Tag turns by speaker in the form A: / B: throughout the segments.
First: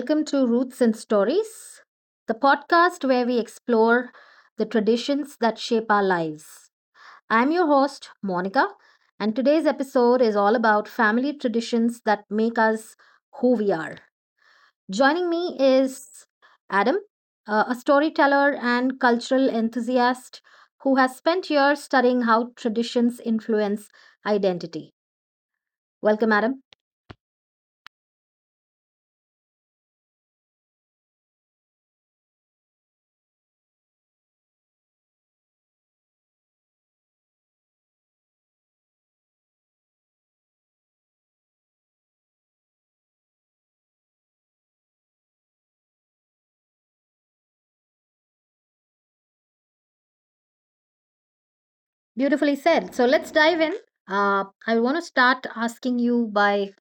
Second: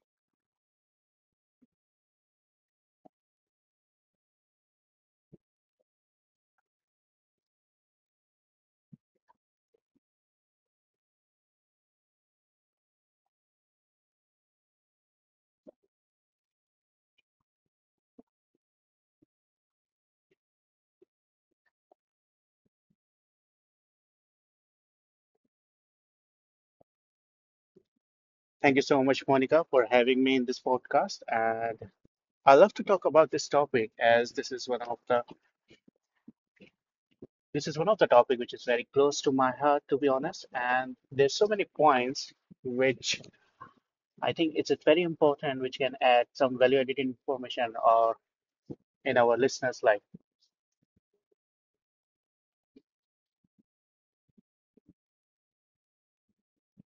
A: welcome to Roots and Stories, the podcast where we explore the traditions that shape our lives. I'm your host, Monica, and today's episode is all about family traditions that make us who we are. Joining me is Adam, a storyteller and cultural enthusiast who has spent years studying how traditions influence identity. Welcome, Adam.
B: Thank you so much, Monica, for having me in this podcast. And I love to talk about this topic as this is one of the this is one of the topic which is very close to my heart, to be honest. And there's so many points which I think it's very important which can add some value-added information or in our listeners' life.
A: Beautifully said. So let's dive in. I want to start asking you by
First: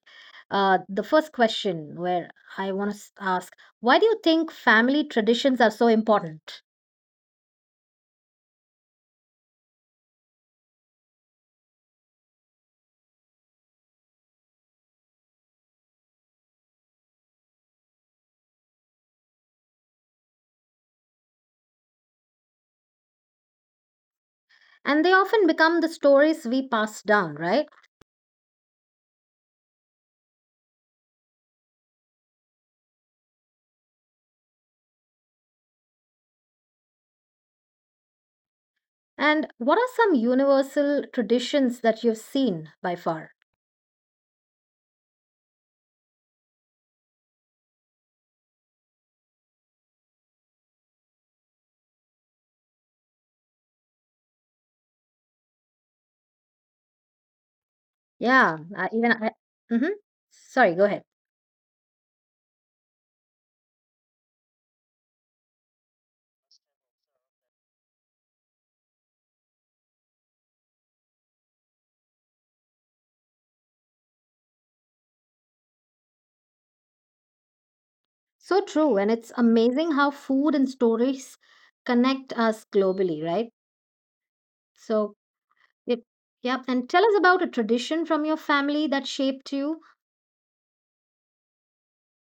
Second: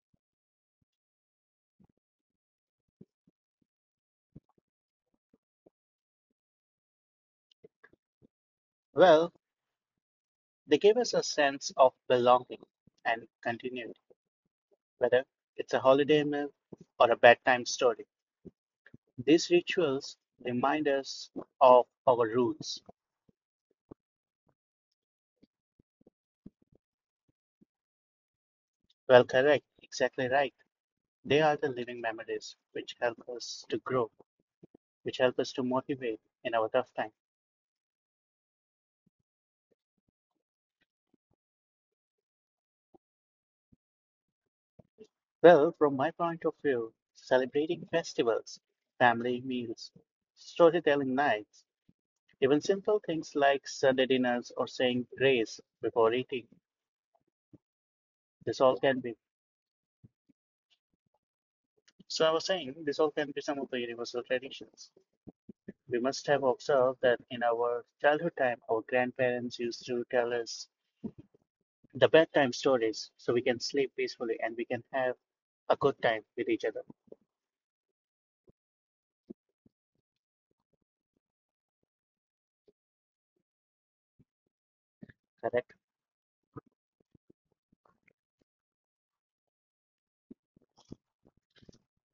A: the first question, where I want to ask, why do you think family traditions are so important?
B: Well, they gave us a sense of belonging and continuity, whether it's a holiday meal or a bedtime story. These rituals remind us of our roots.
A: And they often become the stories we pass down, right?
B: Well, correct. Exactly right. They are the living memories which help us to grow, which help us to motivate in our tough time.
A: And what are some universal traditions that you've seen by far?
B: Well, from my point of view, celebrating festivals, family meals, storytelling nights, even simple things like Sunday dinners or saying grace before eating,
A: Yeah,
B: this all
A: I,
B: can
A: even
B: be.
A: I. Mm-hmm. Sorry, go ahead.
B: So I was saying, this all can be some of the universal traditions. We must have observed that in our childhood time, our grandparents used to tell us the bedtime stories so we can sleep peacefully and we can have a good time with each other,
A: So true, and it's amazing how food and stories connect us globally, right? So
B: correct?
A: yep. Yep. And tell us about a tradition from your family that shaped you.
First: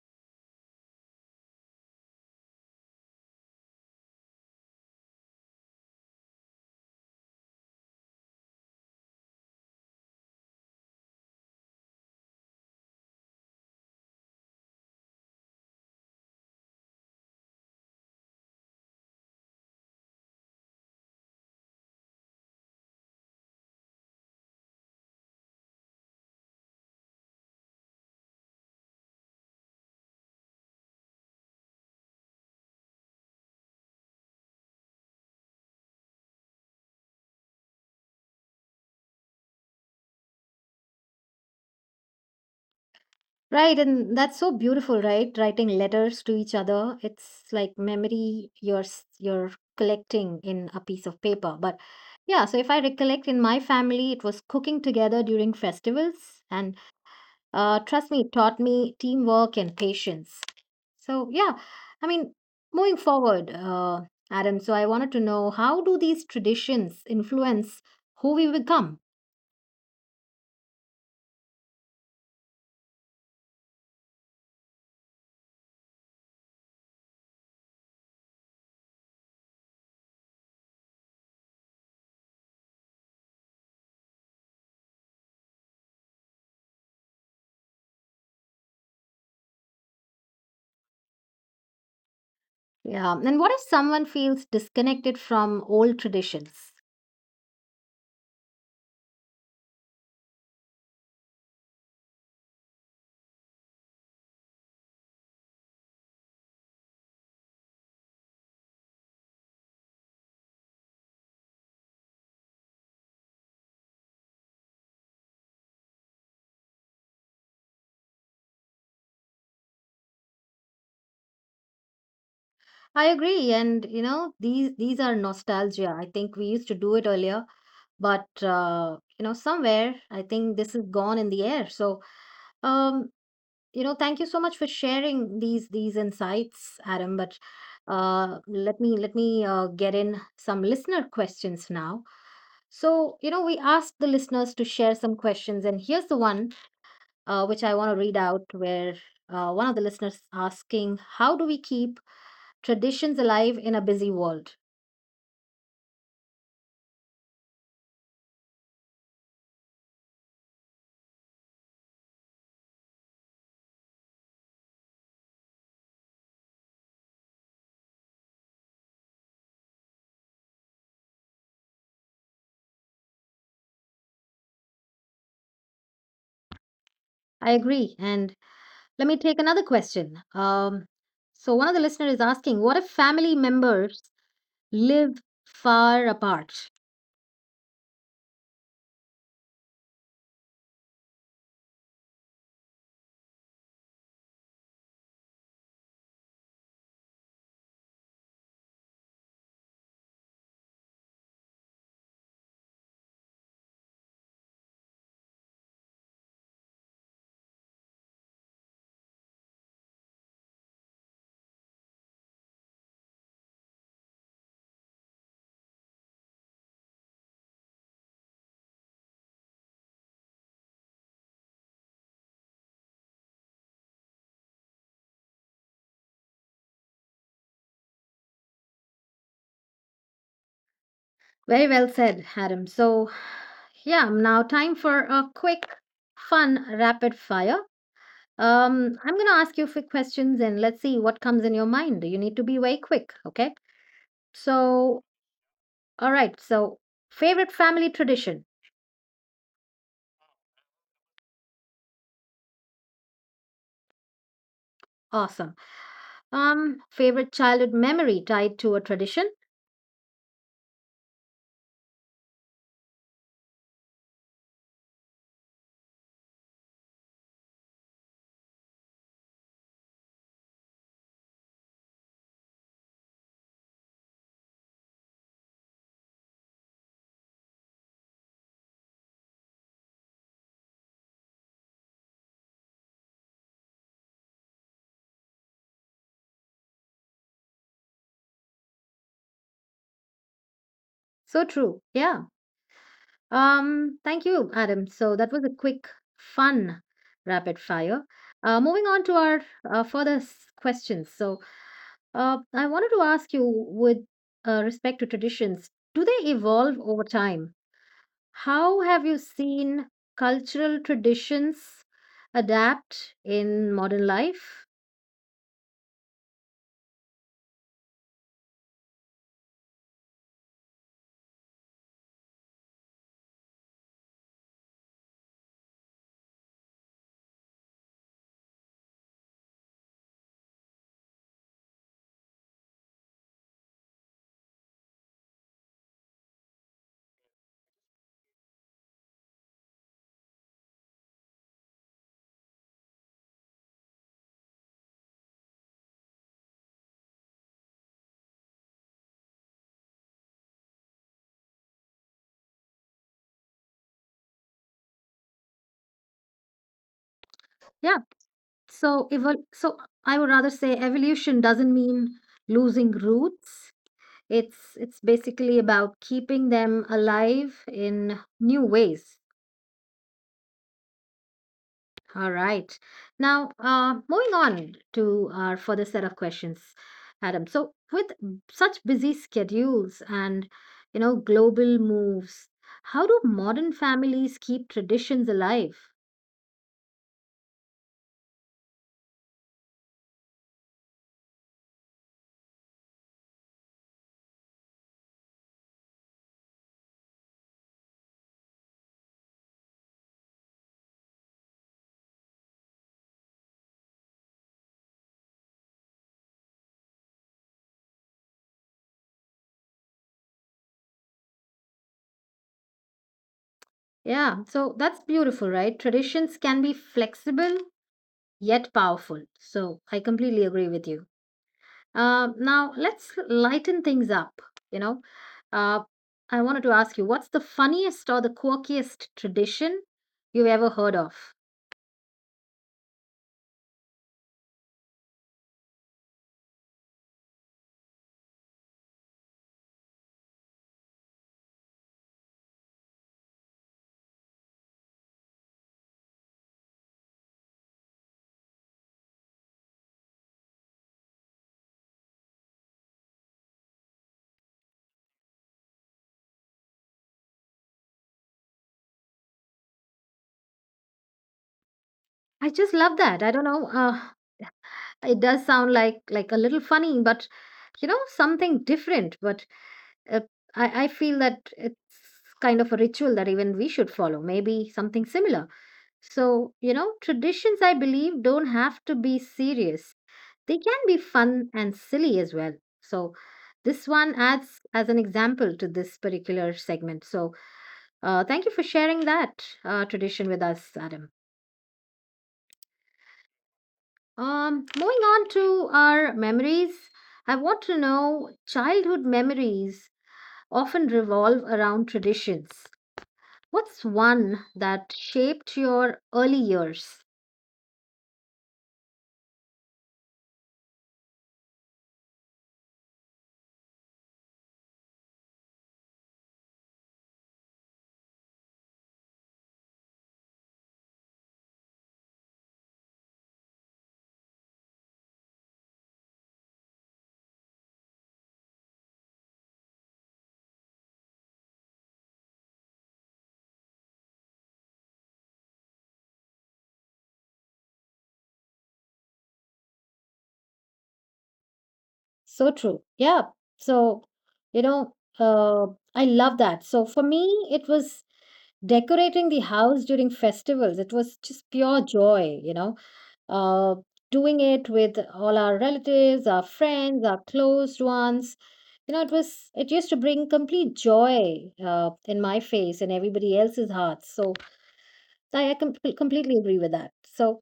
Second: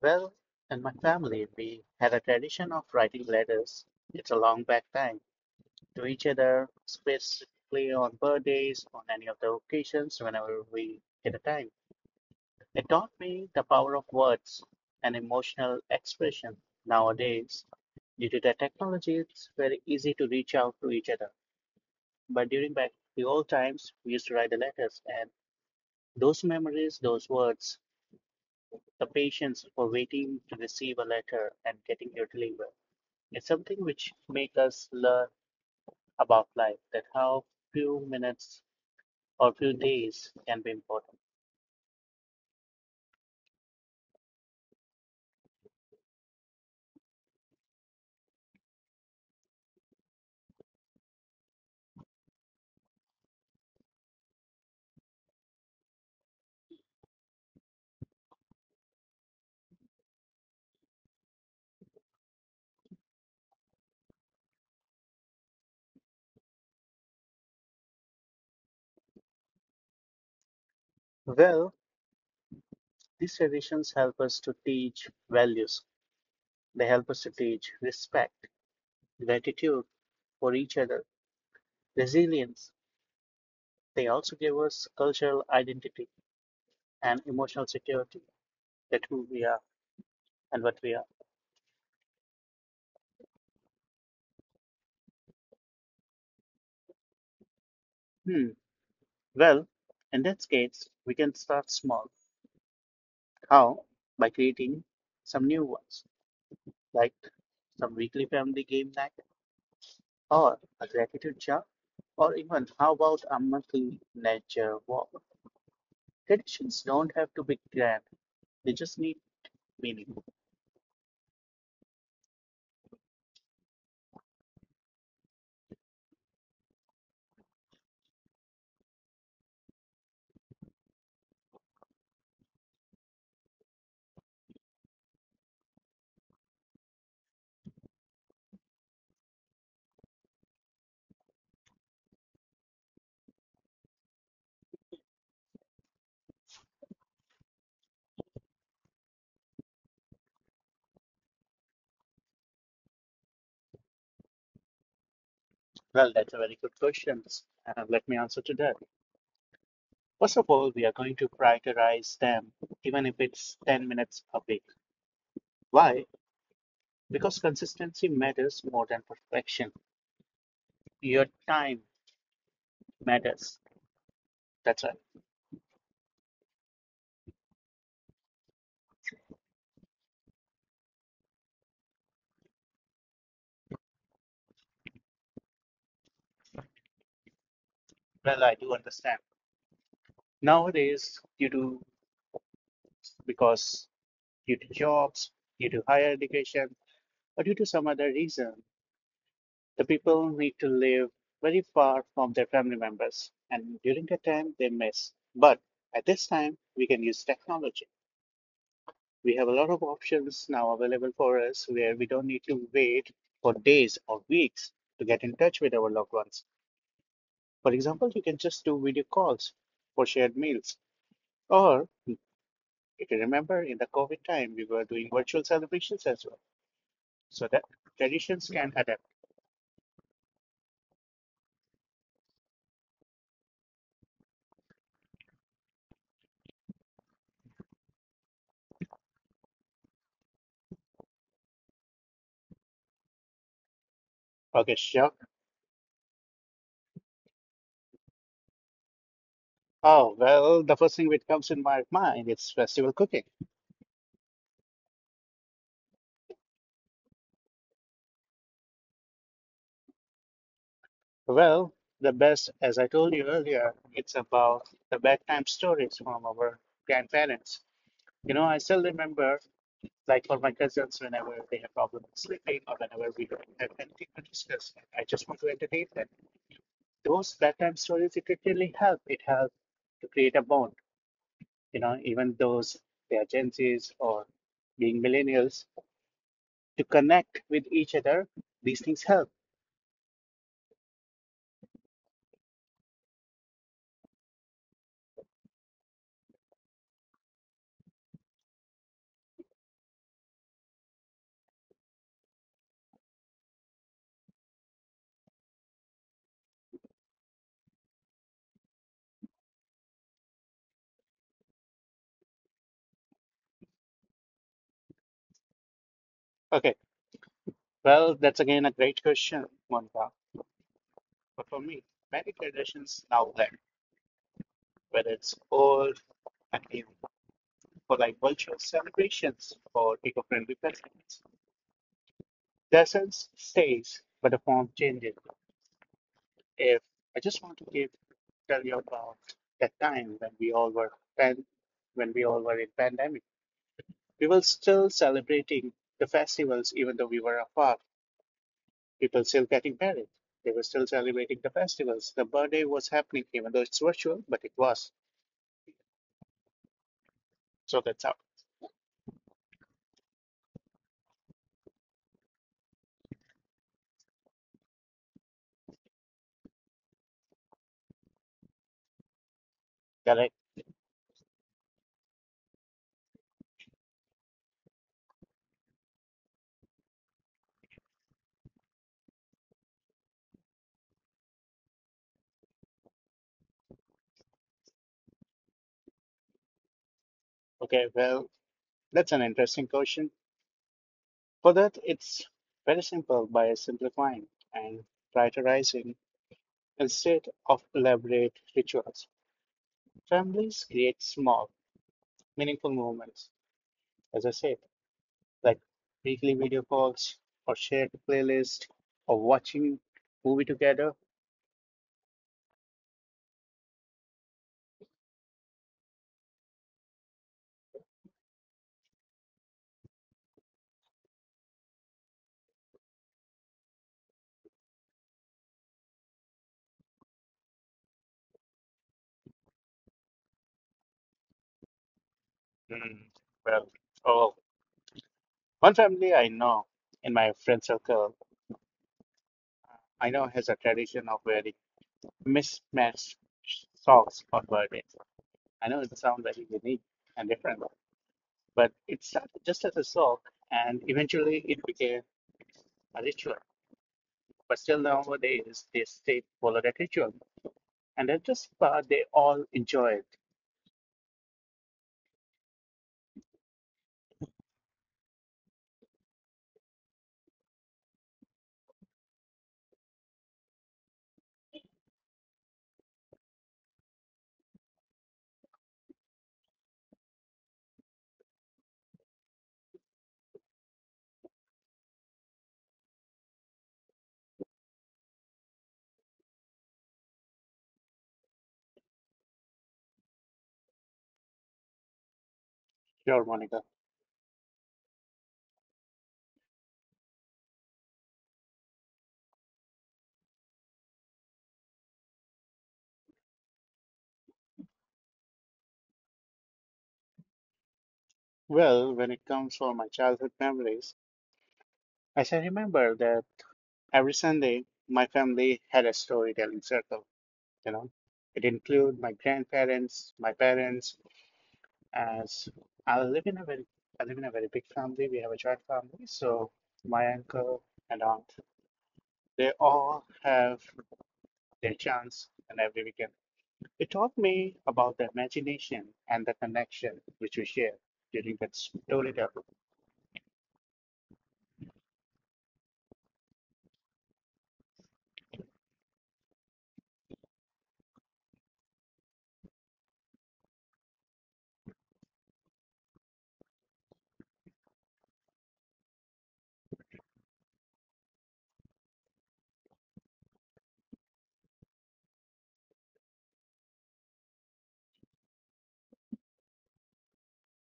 B: Well, in my family, we had a tradition of writing letters. It's a long back time to each other, specifically on birthdays, on any of the occasions, whenever we get a time. It taught me the power of words and emotional expression. Nowadays, due to the technology, it's very easy to reach out to each other. But during back the old times, we used to write the letters, and those memories, those words, the patience for waiting to receive a letter and getting your delivery is something which make us learn about life that how few minutes or few days can be important.
A: Right. And that's so beautiful, right? Writing letters to each other. It's like memory you're collecting in a piece of paper. But yeah, so if I recollect in my family, it was cooking together during festivals. And trust me, it taught me teamwork and patience. So yeah, I mean, moving forward, Adam, so I wanted to know how do these traditions influence who we become?
B: Well, these traditions help us to teach values. They help us to teach respect, gratitude for each other, resilience. They also give us cultural identity and emotional security that who we are and what we are.
A: Yeah. And what if someone feels disconnected from old traditions?
B: Hmm. Well, in this case, we can start small. How? By creating some new ones, like some weekly family game night, or a gratitude jar, or even how about a monthly nature walk? Traditions don't have to be grand, they just need meaning.
A: I agree. And you know, these are nostalgia. I think we used to do it earlier, but you know, somewhere I think this is gone in the air. So um, you know, thank you so much for sharing these insights, Adam. But let me get in some listener questions now. So, you know, we asked the listeners to share some questions, and here's the one which I want to read out, where one of the listeners asking, "How do we keep traditions alive in a busy world?"
B: Well, that's a very good question, and let me answer to that. First of all, we are going to prioritize them, even if it's 10 minutes a week. Why? Because consistency matters more than perfection. Your time matters. That's right.
A: I agree, and let me take another question. So one of the listeners is asking, "What if family members live far apart?"
B: Well, I do understand. Nowadays, because due to jobs, due to higher education, or due to some other reason, the people need to live very far from their family members, and during that time they miss. But at this time, we can use technology. We have a lot of options now available for us where we don't need to wait for days or weeks to get in touch with our loved ones. For example, you can just do video calls for shared meals, or if you remember, in the COVID time, we were doing virtual celebrations as well, so that traditions can adapt.
A: Very well said, Adam. So, yeah, now time for a quick, fun, rapid fire. I'm going to ask you a questions and let's see what comes in your mind. You need to be very quick, okay?
B: Okay, sure.
A: So, all right. So, favorite family tradition.
B: Oh, well, the first thing which comes in my mind is festival cooking.
A: Awesome. Favorite childhood memory tied to a tradition.
B: Well, the best, as I told you earlier, it's about the bedtime stories from our grandparents. You know, I still remember, like for my cousins, whenever they have problems sleeping or whenever we don't have anything to discuss, I just want to entertain them. Those bedtime stories, it really help. It helps to create a bond, you know, even those they are Gen Zs or being millennials, to connect with each other, these things help.
A: So true. Yeah. Thank you, Adam. So that was a quick, fun, rapid fire. Moving on to our further questions. So, I wanted to ask you, with respect to traditions, do they evolve over time? How have you seen cultural traditions adapt in modern life?
B: Okay, well, that's again a great question, Monica. But for me, many traditions now blend, whether it's old and new, for like virtual celebrations or eco-friendly festivals. The essence stays, but the form changes. If I just want to give tell you about that time when we all were pan, when we all were in pandemic. We were still celebrating the festivals, even though we were apart. People still getting married. They were still celebrating the festivals. The birthday was happening, even though it's virtual, but it was. So that's how.
A: Yeah. So I would rather say evolution doesn't mean losing roots. It's basically about keeping them alive in new ways.
B: Correct.
A: All right. Now, moving on to our further set of questions, Adam. So with such busy schedules and you know global moves, how do modern families keep traditions alive?
B: Okay, well, that's an interesting question. For that, it's very simple by simplifying and prioritizing instead of elaborate rituals. Families create small, meaningful moments, as I said, like weekly video calls or shared playlist or watching movie together.
A: Yeah, so that's beautiful, right? Traditions can be flexible yet powerful. So I completely agree with you. Now let's lighten things up. You know, uh, I wanted to ask you, what's the funniest or the quirkiest tradition you've ever heard of?
B: Mm, well, oh, one family I know in my friend circle, I know has a tradition of wearing mismatched socks on birthdays. I know it sounds very unique and different, but it started just as a sock and eventually it became a ritual. But still nowadays they stay follow that ritual. And that's just part they all enjoy it.
A: I just love that. I don't know. It does sound like a little funny, but you know, something different. But uh, I I, feel that it's kind of a ritual that even we should follow, maybe something similar. So, you know, traditions, I believe, don't have to be serious. They can be fun and silly as well. So, this one adds as an example to this particular segment. So, thank you for sharing that tradition with us, Adam.
B: Sure, Monica.
A: Moving on to our memories, I want to know childhood memories often revolve around traditions. What's one that shaped your early years?
B: Well, when it comes for my childhood memories, as I remember that every Sunday my family had a storytelling circle, you know. It included my grandparents, my parents, as I live in a very I live in a very big family. We have a joint family, so my uncle and aunt, they all have their chance and every weekend. It taught me about the imagination and the connection which we share during that storytelling.
A: So true. Yeah. So, you know, I love that. So for me, it was decorating the house during festivals. It was just pure joy, you know. Uh, Doing it with all our relatives, our friends, our closed ones. You know, it used to bring complete joy in my face and everybody else's hearts. So I completely agree with that. So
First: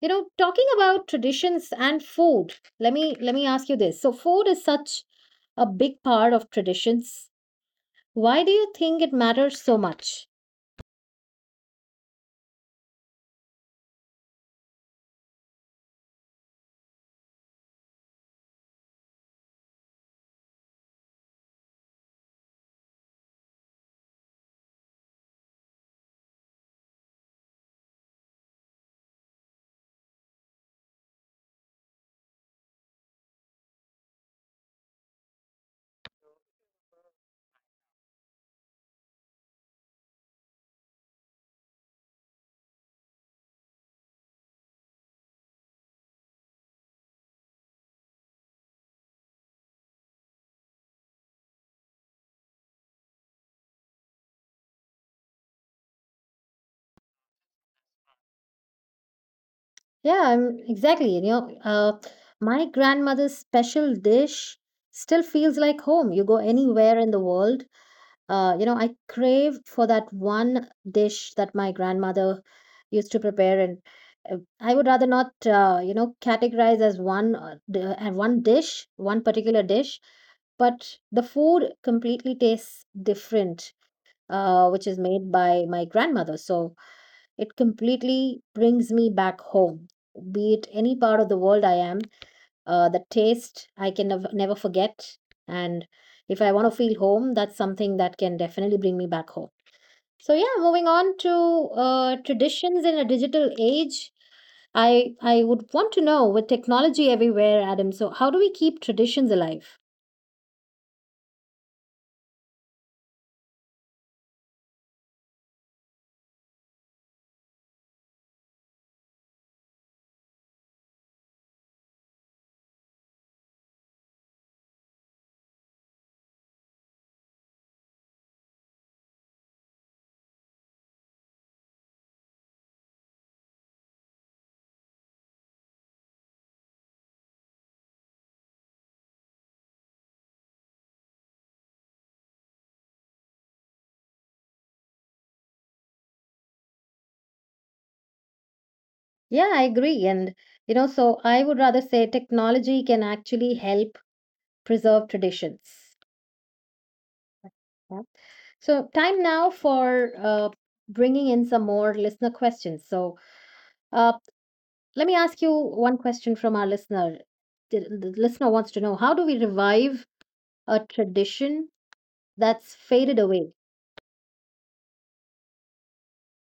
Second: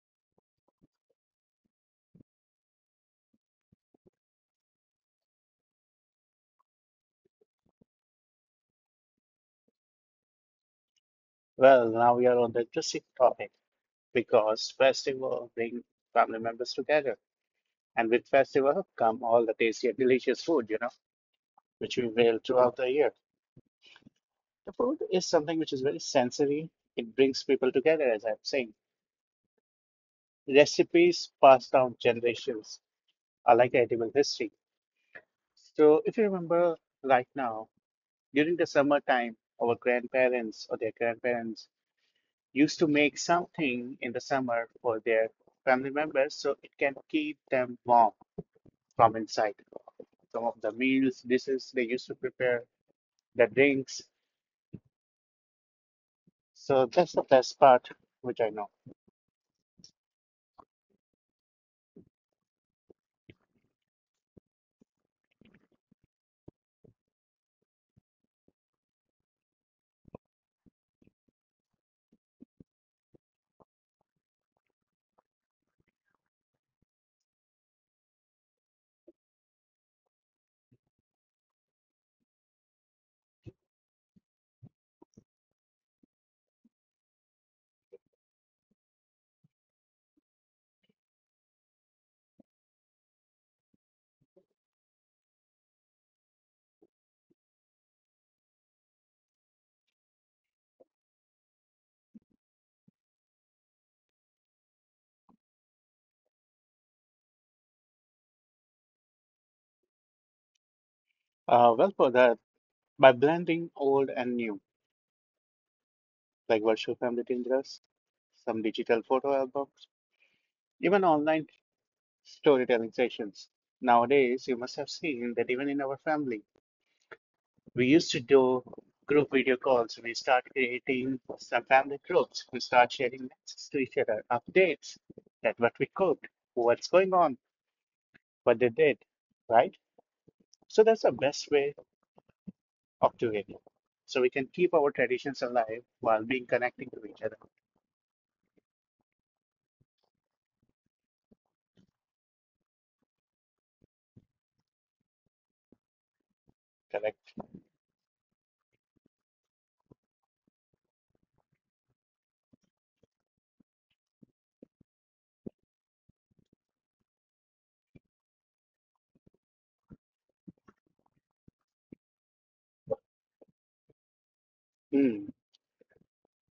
A: you know, talking about traditions and food, let me ask you this. So food is such a big part of traditions. Why do you think it matters so much?
B: Well, now we are on the interesting topic because festival bring family members together. And with festival come all the tasty and delicious food, you know, which we will throughout the year. The food is something which is very sensory. It brings people together, as I'm saying. Recipes passed down generations are like edible history. So if you remember right now, during the summertime, our grandparents or their grandparents used to make something in the summer for their family members so it can keep them warm from inside, some of the meals, dishes they used to prepare, the drinks. So that's the best part, which I know.
A: Yeah, exactly. You know, my grandmother's special dish still feels like home. You go anywhere in the world, you know, I crave for that one dish that my grandmother used to prepare, and I would rather not, you know, categorize as one dish, one particular dish, but the food completely tastes different, which is made by my grandmother. So it completely brings me back home, be it any part of the world I am. The taste I can never forget. And if I want to feel home, that's something that can definitely bring me back home. So yeah, moving on to traditions in a digital age. I would want to know with technology everywhere, Adam. So how do we keep traditions alive?
B: Well, for that, by blending old and new, like virtual family dinners, some digital photo albums, even online storytelling sessions. Nowadays, you must have seen that even in our family, we used to do group video calls. We start creating some family groups. We start sharing messages to each other, updates that what we cooked, what's going on, what they did, right? So that's the best way of doing it. So we can keep our traditions alive while being connecting to each other.
A: Yeah, I agree. And you know, so I would rather say technology can actually help preserve traditions.
B: Correct.
A: So, time now for bringing in some more listener questions. So, uh, let me ask you one question from our listener. The listener wants to know how do we revive a tradition that's faded away?
B: Hmm.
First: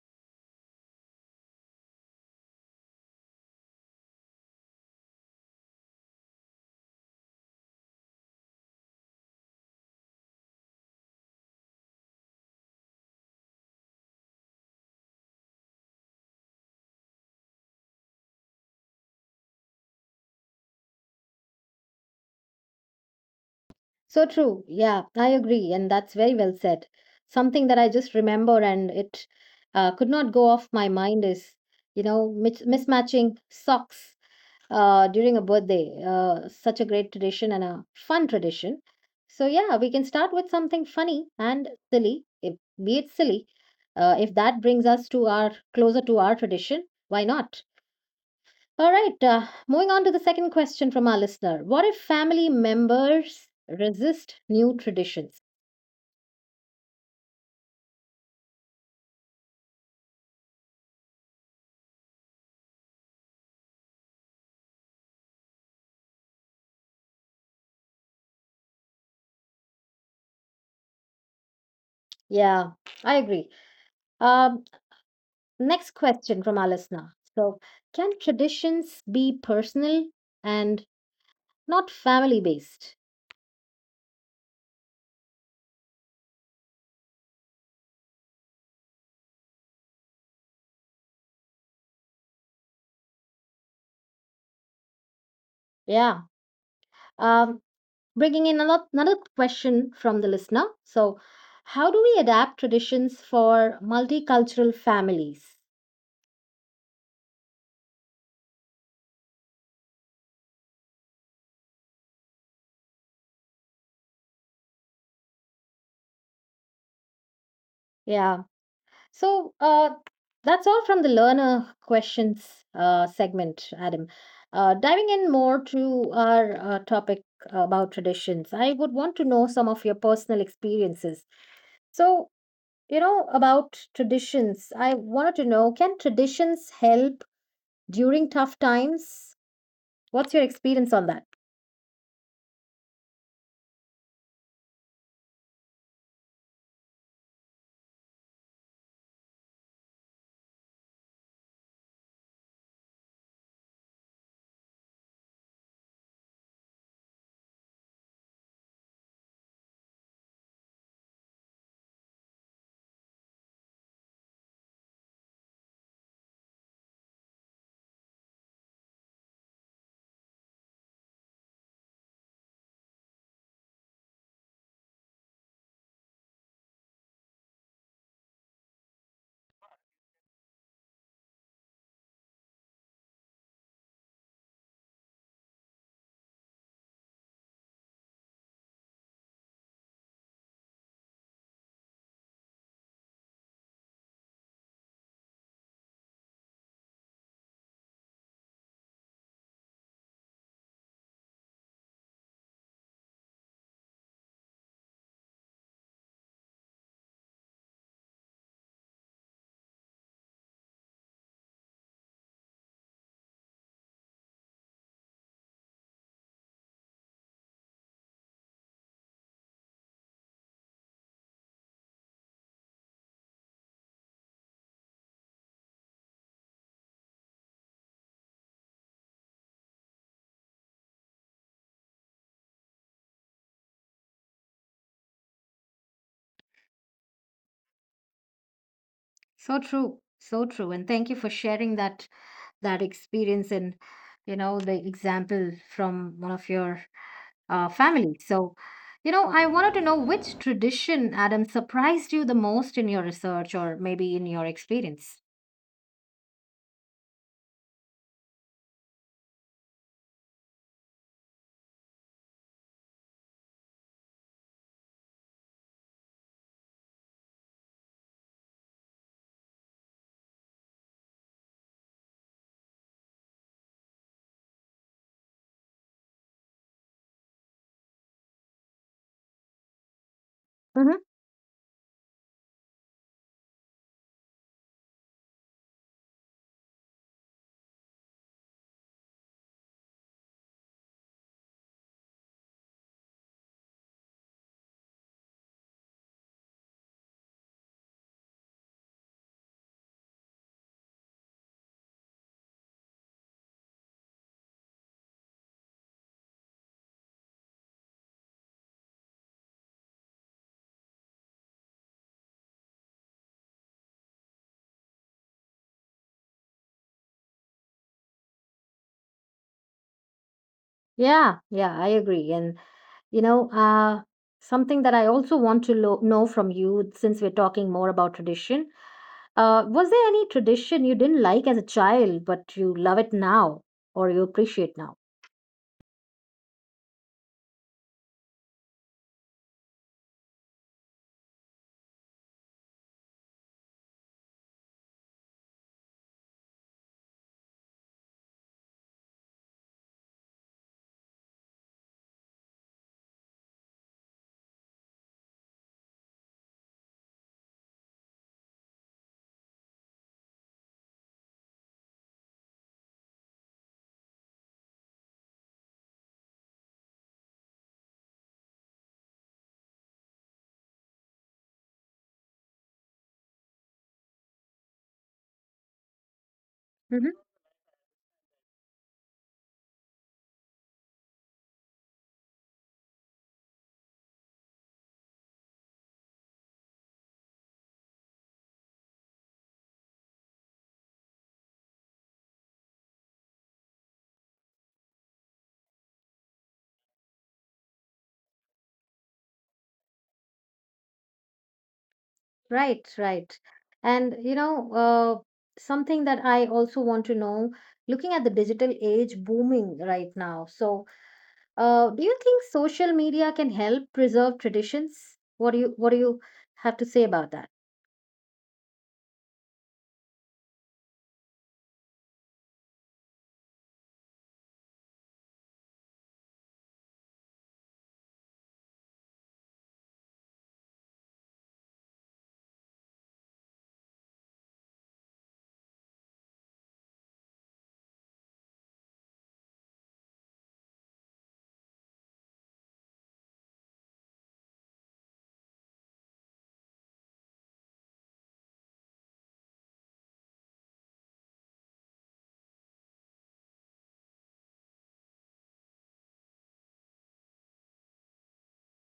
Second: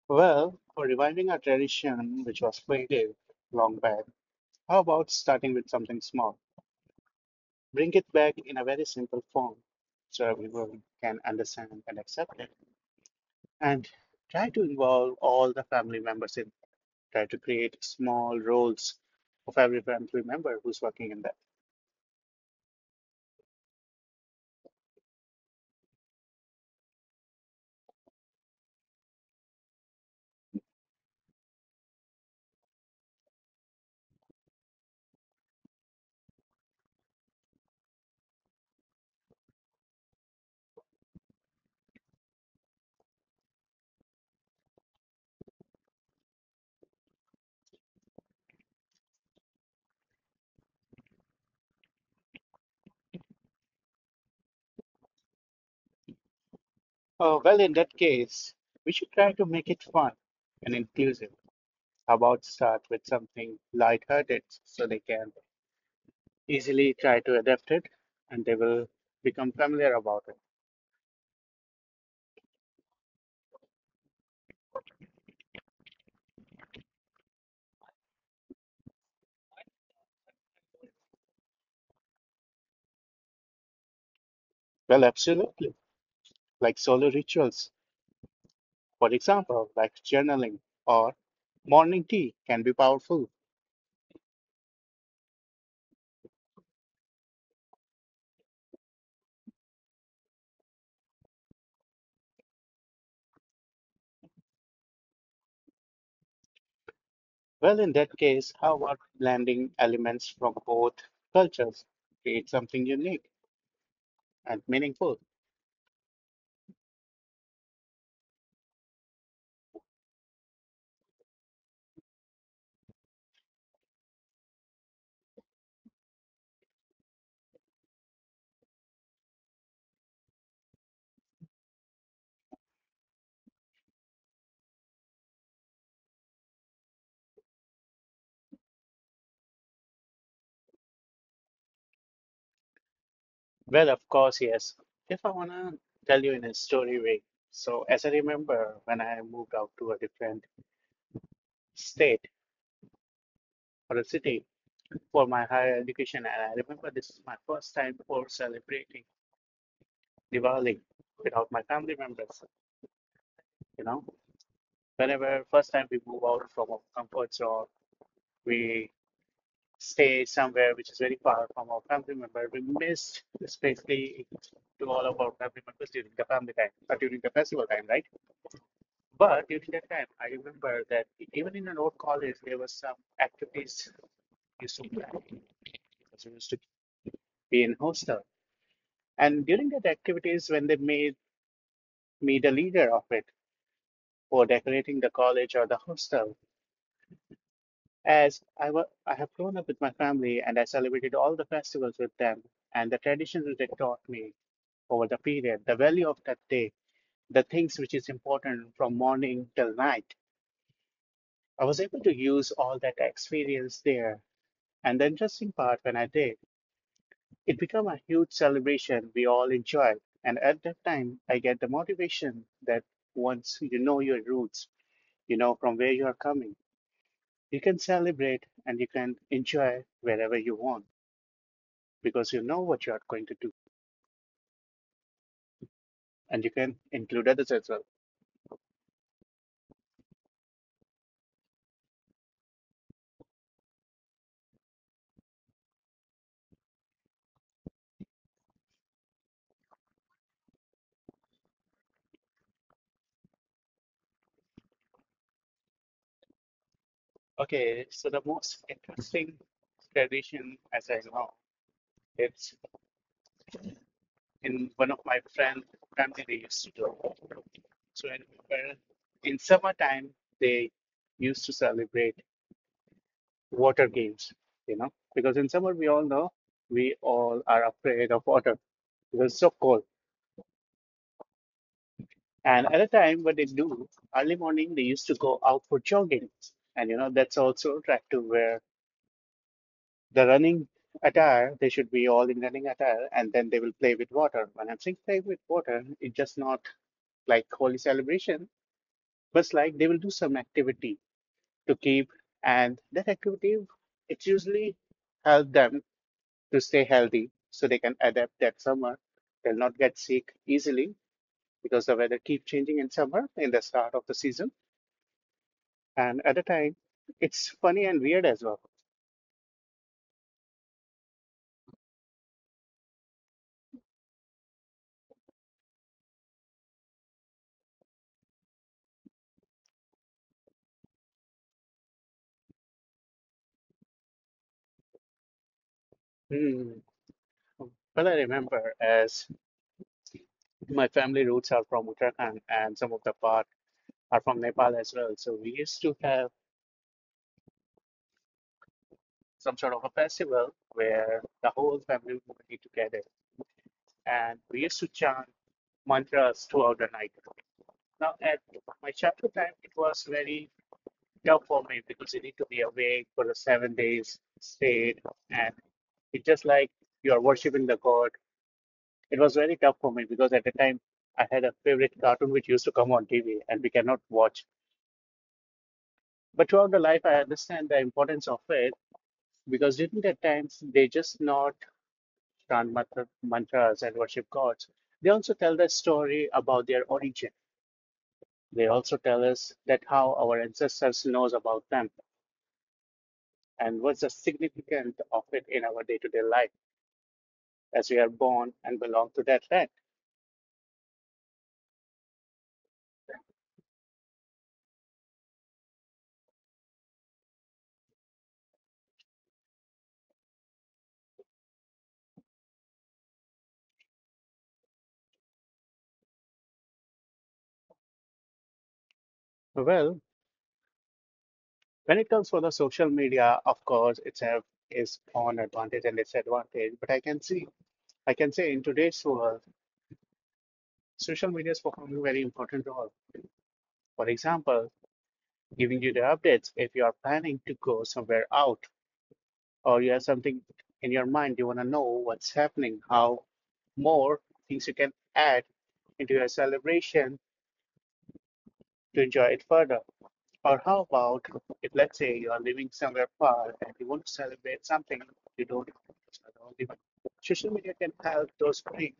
B: Well, for reviving a tradition which was faded long back, how about starting with something small? Bring it back in a very simple form so everyone can understand and accept it. And try to involve all the family members in. Try to create small roles of every family member who's working in that.
A: So true. Yeah, I agree. And that's very well said. Something that I just remember and it could not go off my mind is, you know, mismatching socks during a birthday. Such a great tradition and a fun tradition. So, yeah, we can start with something funny and silly, if, be it silly. If that brings us to our closer to our tradition, why not? All right, moving on to the second question from our listener. What if family members resist new traditions?
B: Oh, well, in that case, we should try to make it fun and inclusive. How about start with something lighthearted so they can easily try to adapt it and they will become familiar about it?
A: Yeah, I agree. Um, Next question from our listener. So, can traditions be personal and not family based?
B: Well, absolutely. Like solo rituals, for example, like journaling or morning tea can be powerful.
A: Yeah. Um, bringing in another question from the listener. So, how do we adapt traditions for multicultural families?
B: Well, in that case, how about blending elements from both cultures? Create something unique and meaningful.
A: Yeah. So, that's all from the learner questions segment, Adam. Diving in more to our topic about traditions, I would want to know some of your personal experiences. So, you know, about traditions, I wanted to know can traditions help during tough times? What's your experience on that?
B: Well, of course, yes. If I want to tell you in a story way, so as I remember when I moved out to a different state or a city for my higher education, and I remember this is my first time for celebrating Diwali without my family members. You know, whenever first time we move out from our comfort zone, we stay somewhere which is very far from our family member. We missed especially to all of our family members during the family time, during the festival time, right? But during that time, I remember that even in an old college, there was some activities used to be done, because we used to be in hostel. And during that activities, when they made me the leader of it for decorating the college or the hostel, as I have grown up with my family and I celebrated all the festivals with them and the traditions which they taught me over the period, the value of that day, the things which is important from morning till night. I was able to use all that experience there. And the interesting part when I did, it became a huge celebration we all enjoyed. And at that time, I get the motivation that once you know your roots, you know from where you are coming, you can celebrate and you can enjoy wherever you want because you know what you are going to do and you can include others as well.
A: So true, and thank you for sharing that that experience and you know the example from one of your family. So, you know, I wanted to know which tradition, Adam, surprised you the most in your research or maybe in your experience.
B: Okay, so the most interesting tradition as I know, it's in one of my friend family they used to do. So I remember in summertime they used to celebrate water games, you know, because in summer we all know we all are afraid of water because it's so cold. And at a time, what they do early morning, they used to go out for jogging, and you know that's also attractive where the running attire they should be all in running attire, and then they will play with water. When I'm saying play with water, it's just not like holy celebration, but it's like they will do some activity to keep, and that activity it usually help them to stay healthy so they can adapt that summer. They'll not get sick easily because the weather keep changing in summer in the start of the season and at the time it's funny and weird as well.
A: Yeah, yeah, I agree. And you know, something that I also want to know from you, since we're talking more about tradition, was there any tradition you didn't like as a child, but you love it now or you appreciate now?
B: Hmm. Well, I remember as my family roots are from Uttarakhand and some of the part are from Nepal as well. So we used to have some sort of a festival where the whole family would be together and we used to chant mantras throughout the night. Now, at my chapter time, it was very tough for me because you need to be awake for the 7 days straight, and it's just like you are worshiping the god. It was very tough for me because at the time I had a favorite cartoon which used to come on TV and we cannot watch. But throughout the
A: hmm
B: life, I understand the importance of it because during that time, they just not chant mantras and worship gods. They also tell the story about their origin. They also tell us that how our ancestors knows about them and what's the significance of it in our day-to-day life as we are born and belong to that land.
A: Right, right. And you know, something that I also want to know, looking at the digital age booming right now. So, do you think social media can help preserve traditions? What do you have to say about that?
B: Well, when it comes for the social media, of course, it's have its own advantage and disadvantage. But I can see, I can say in today's world, social media is performing a very important role. For example, giving you the updates if you are planning to go somewhere out or you have something in your mind you want to know what's happening, how more things you can add into your celebration to enjoy it further, or how about if let's say you are living somewhere far and you want to celebrate something you don't know, social media can help those three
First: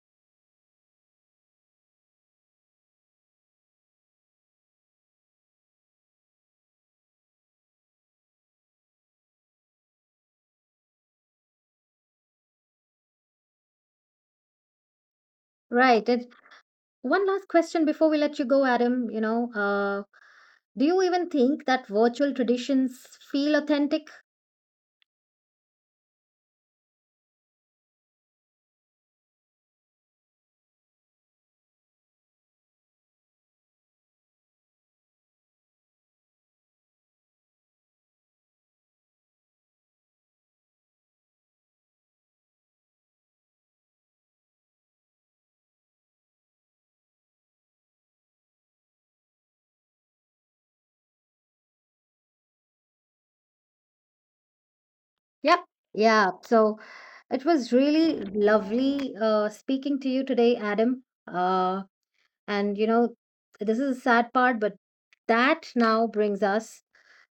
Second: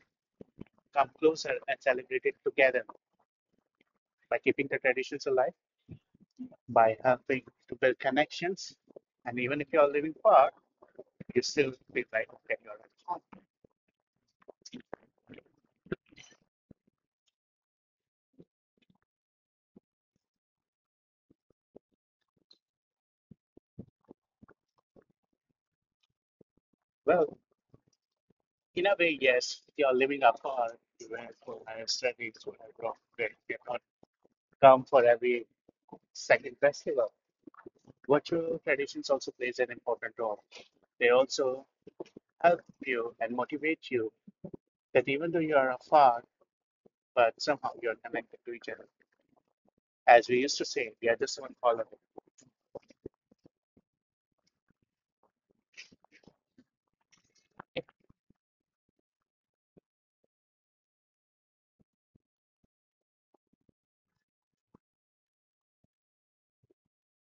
B: come closer and celebrate it together by keeping the traditions alive, by helping to build connections, and even if you are living far you still feel like okay, you're at home.
A: Right. It's one last question before we let you go, Adam. You know, do you even think that virtual traditions feel authentic?
B: Well, in a way, yes, if you are living apart, you have to have studies, whatever. They to upgrade, cannot come for every second festival. Virtual traditions also plays an important role. They also help you and motivate you that even though you are afar, but somehow you are connected to each other. As we used to say, we are just one follower.
A: Yep. Yeah. So it was really lovely speaking to you today, Adam. Uh, and, you know, this is a sad part, but that now brings us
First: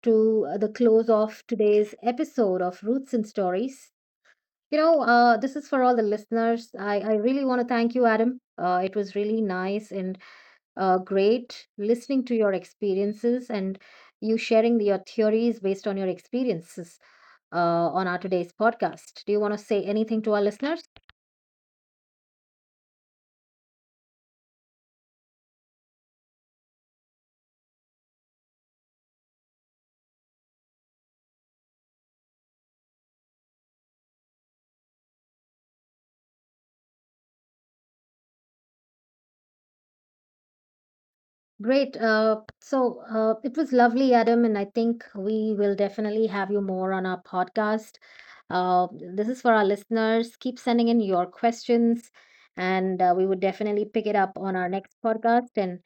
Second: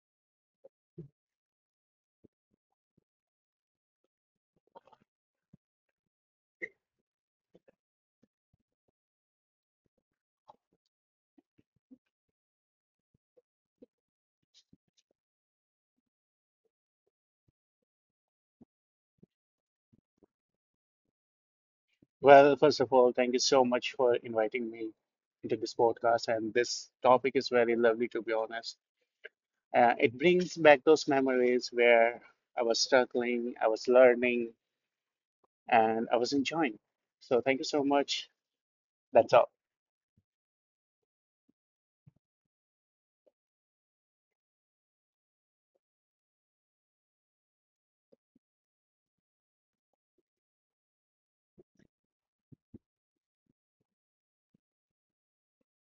A: to the close of today's episode of Roots and Stories. You know, this is for all the listeners. I really want to thank you, Adam. It was really nice and great listening to your experiences and you sharing your theories based on your experiences uh, on our today's podcast. Do you want to say anything to our listeners?
B: Well, first of all, thank you so much for inviting me into this podcast, and this topic is very lovely, to be honest. It brings back those memories where I was struggling, I was learning, and I was enjoying. So thank you so much. That's all.
A: Great. It was lovely, Adam, and I think we will definitely have you more on our podcast. Uh, this is for our listeners. Keep sending in your questions, and we would definitely pick it up on our next podcast. And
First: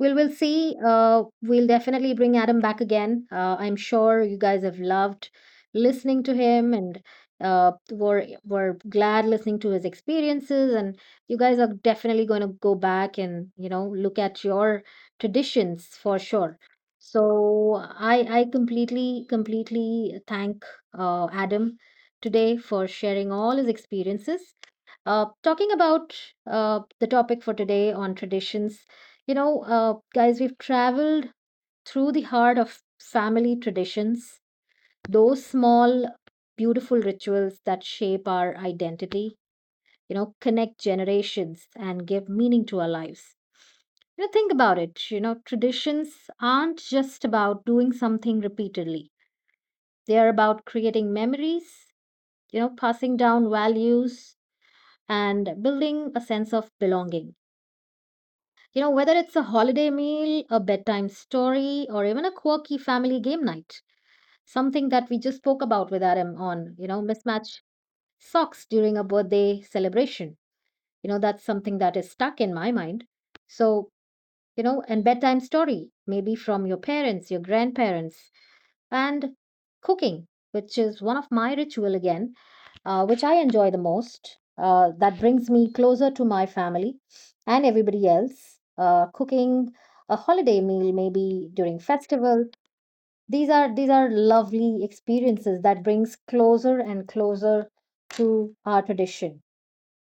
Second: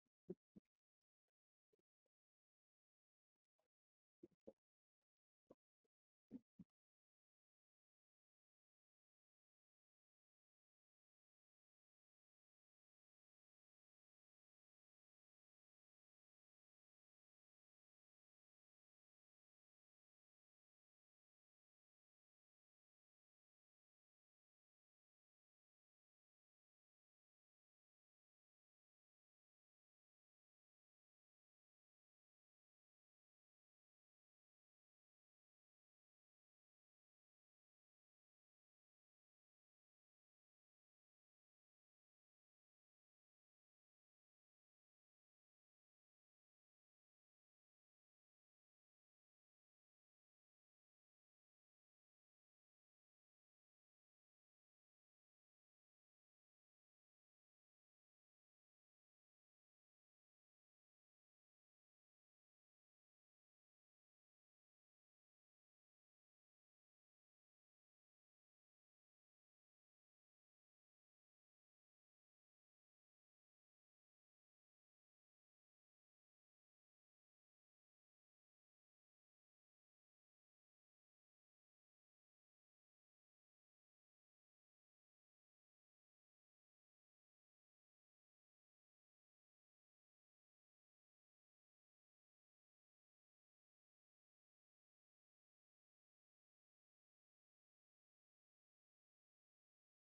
A: well, we'll see. We'll definitely bring Adam back again. I'm sure you guys have loved listening to him and were glad listening to his experiences. And you guys are definitely going to go back and you know look at your traditions for sure. So I completely thank Adam today for sharing all his experiences. Talking about the topic for today on traditions, guys, we've traveled through the heart of family traditions, those small, beautiful rituals that shape our identity, you know, connect generations and give meaning to our lives. You know, think about it. You know, traditions aren't just about doing something repeatedly, they are about creating memories, you know, passing down values and building a sense of belonging. You know, whether it's a holiday meal, a bedtime story, or even a quirky family game night, something that we just spoke about with RM on, you know, mismatch socks during a birthday celebration. You know, that's something that is stuck in my mind. So, you know, and bedtime story, maybe from your parents, your grandparents, and cooking, which is one of my ritual again which I enjoy the most. That brings me closer to my family and everybody else. Cooking a holiday meal, maybe during festival. These are lovely experiences that brings closer and closer to our tradition.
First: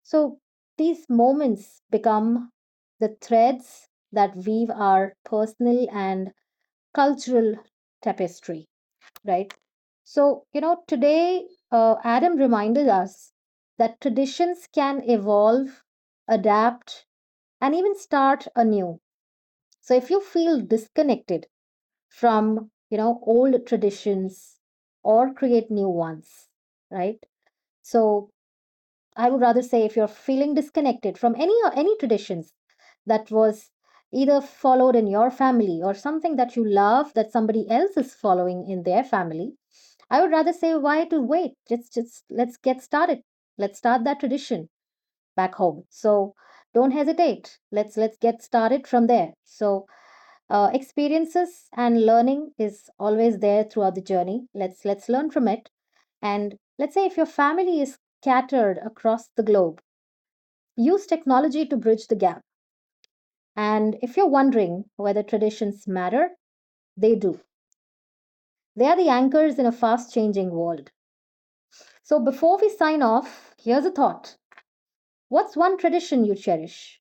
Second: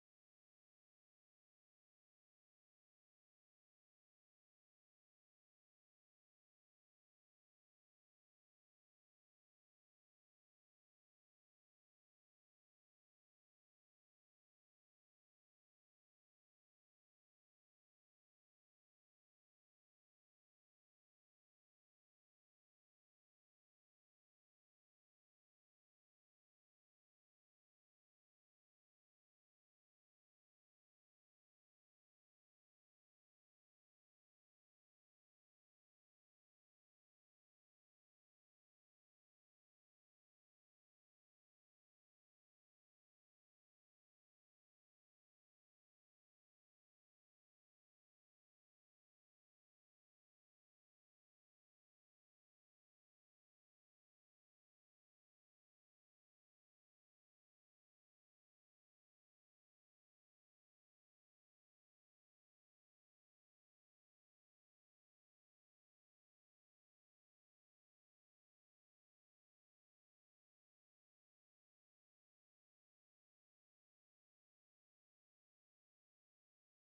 A: So these moments become the threads that weave our personal and cultural tapestry, right? So, you know, today, Adam reminded us that traditions can evolve, adapt, and even start anew. So, if you feel disconnected from, you know, old traditions or create new ones, right? So, I would rather say if you're feeling disconnected from any traditions that was either followed in your family or something that you love that somebody else is following in their family. I would rather say, why to wait? Just let's get started. Let's start that tradition back home. So don't hesitate. Let's get started from there. So experiences and learning is always there throughout the journey. Let's learn from it. And let's say if your family is scattered across the globe, use technology to bridge the gap. And if you're wondering whether traditions matter, they do. They are the anchors in a fast changing world. So before we sign off, here's a thought. What's one tradition you cherish?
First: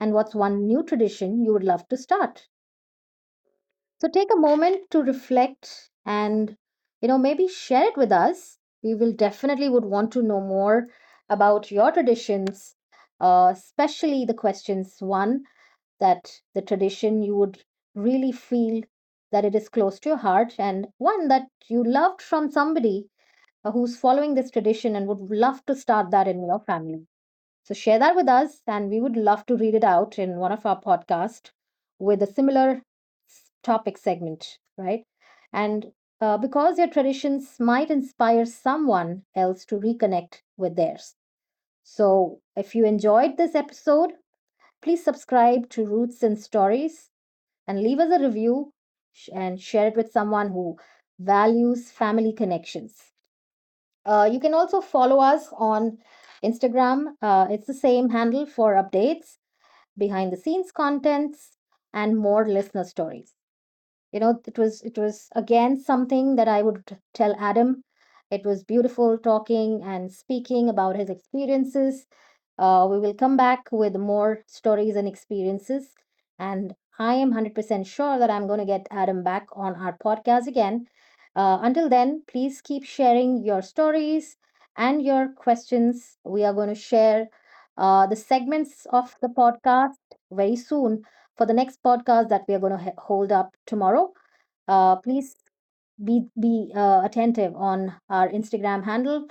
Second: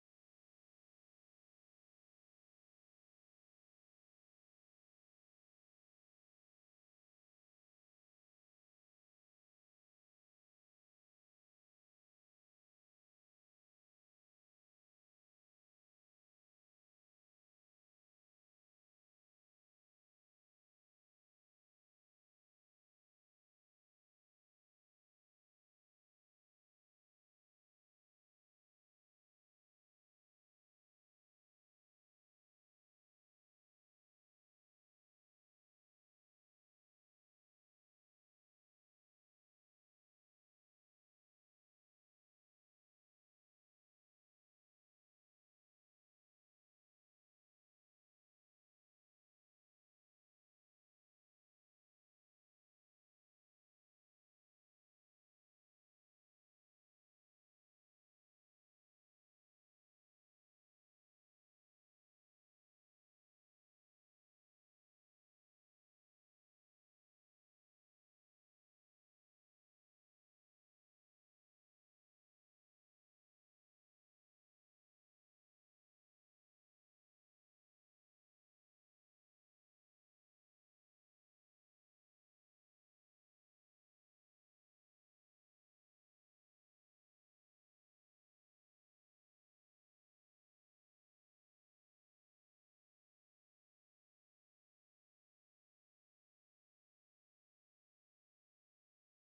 A: And what's one new tradition you would love to start? So take a moment to reflect and you know maybe share it with us. We will definitely would want to know more about your traditions, especially the questions one, that the tradition you would really feel that it is close to your heart and one that you loved from somebody who's following this tradition and would love to start that in your family. So share that with us, and we would love to read it out in one of our podcasts with a similar topic segment, right? And because your traditions might inspire someone else to reconnect with theirs. So if you enjoyed this episode, please subscribe to Roots and Stories and leave us a review and share it with someone who values family connections. You can also follow us on Instagram. It's the same handle for updates, behind the scenes contents, and more listener stories. You know, it was again something that I would tell Adam, it was beautiful talking and speaking about his experiences. Uh, we will come back with more stories and experiences. And I am 100% sure that I'm going to get Adam back on our podcast again. Until then, please keep sharing your stories and your questions. We are going to share the segments of the podcast very soon for the next podcast that we are going to hold up tomorrow. Please be attentive on our Instagram handle.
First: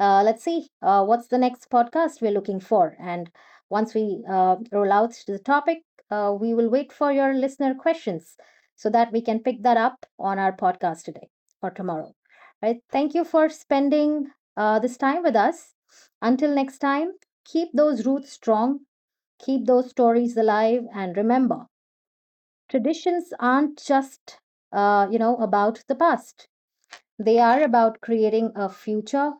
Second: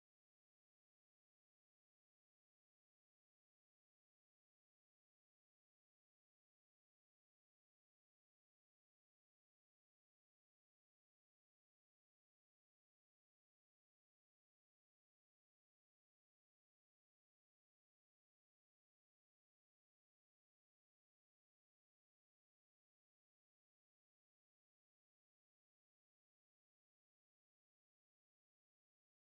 A: Let's see what's the next podcast we're looking for, and once we roll out to the topic, we will wait for your listener questions so that we can pick that up on our podcast today or tomorrow. Right? Thank you for spending this time with us. Until next time, keep those roots strong, keep those stories alive, and remember, traditions aren't just you know about the past, they are about creating a future,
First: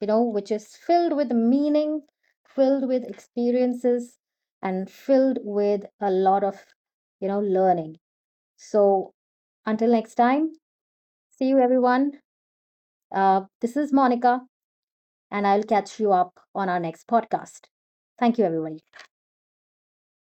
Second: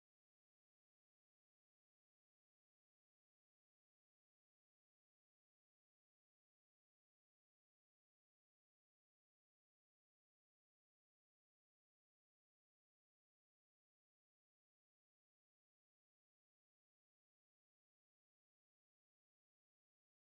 A: you know, which is filled with meaning, filled with experiences, and filled with a lot of, you know, learning. So until next time, see you everyone. This is Monica, and I'll catch you up on our next podcast. Thank you, everybody.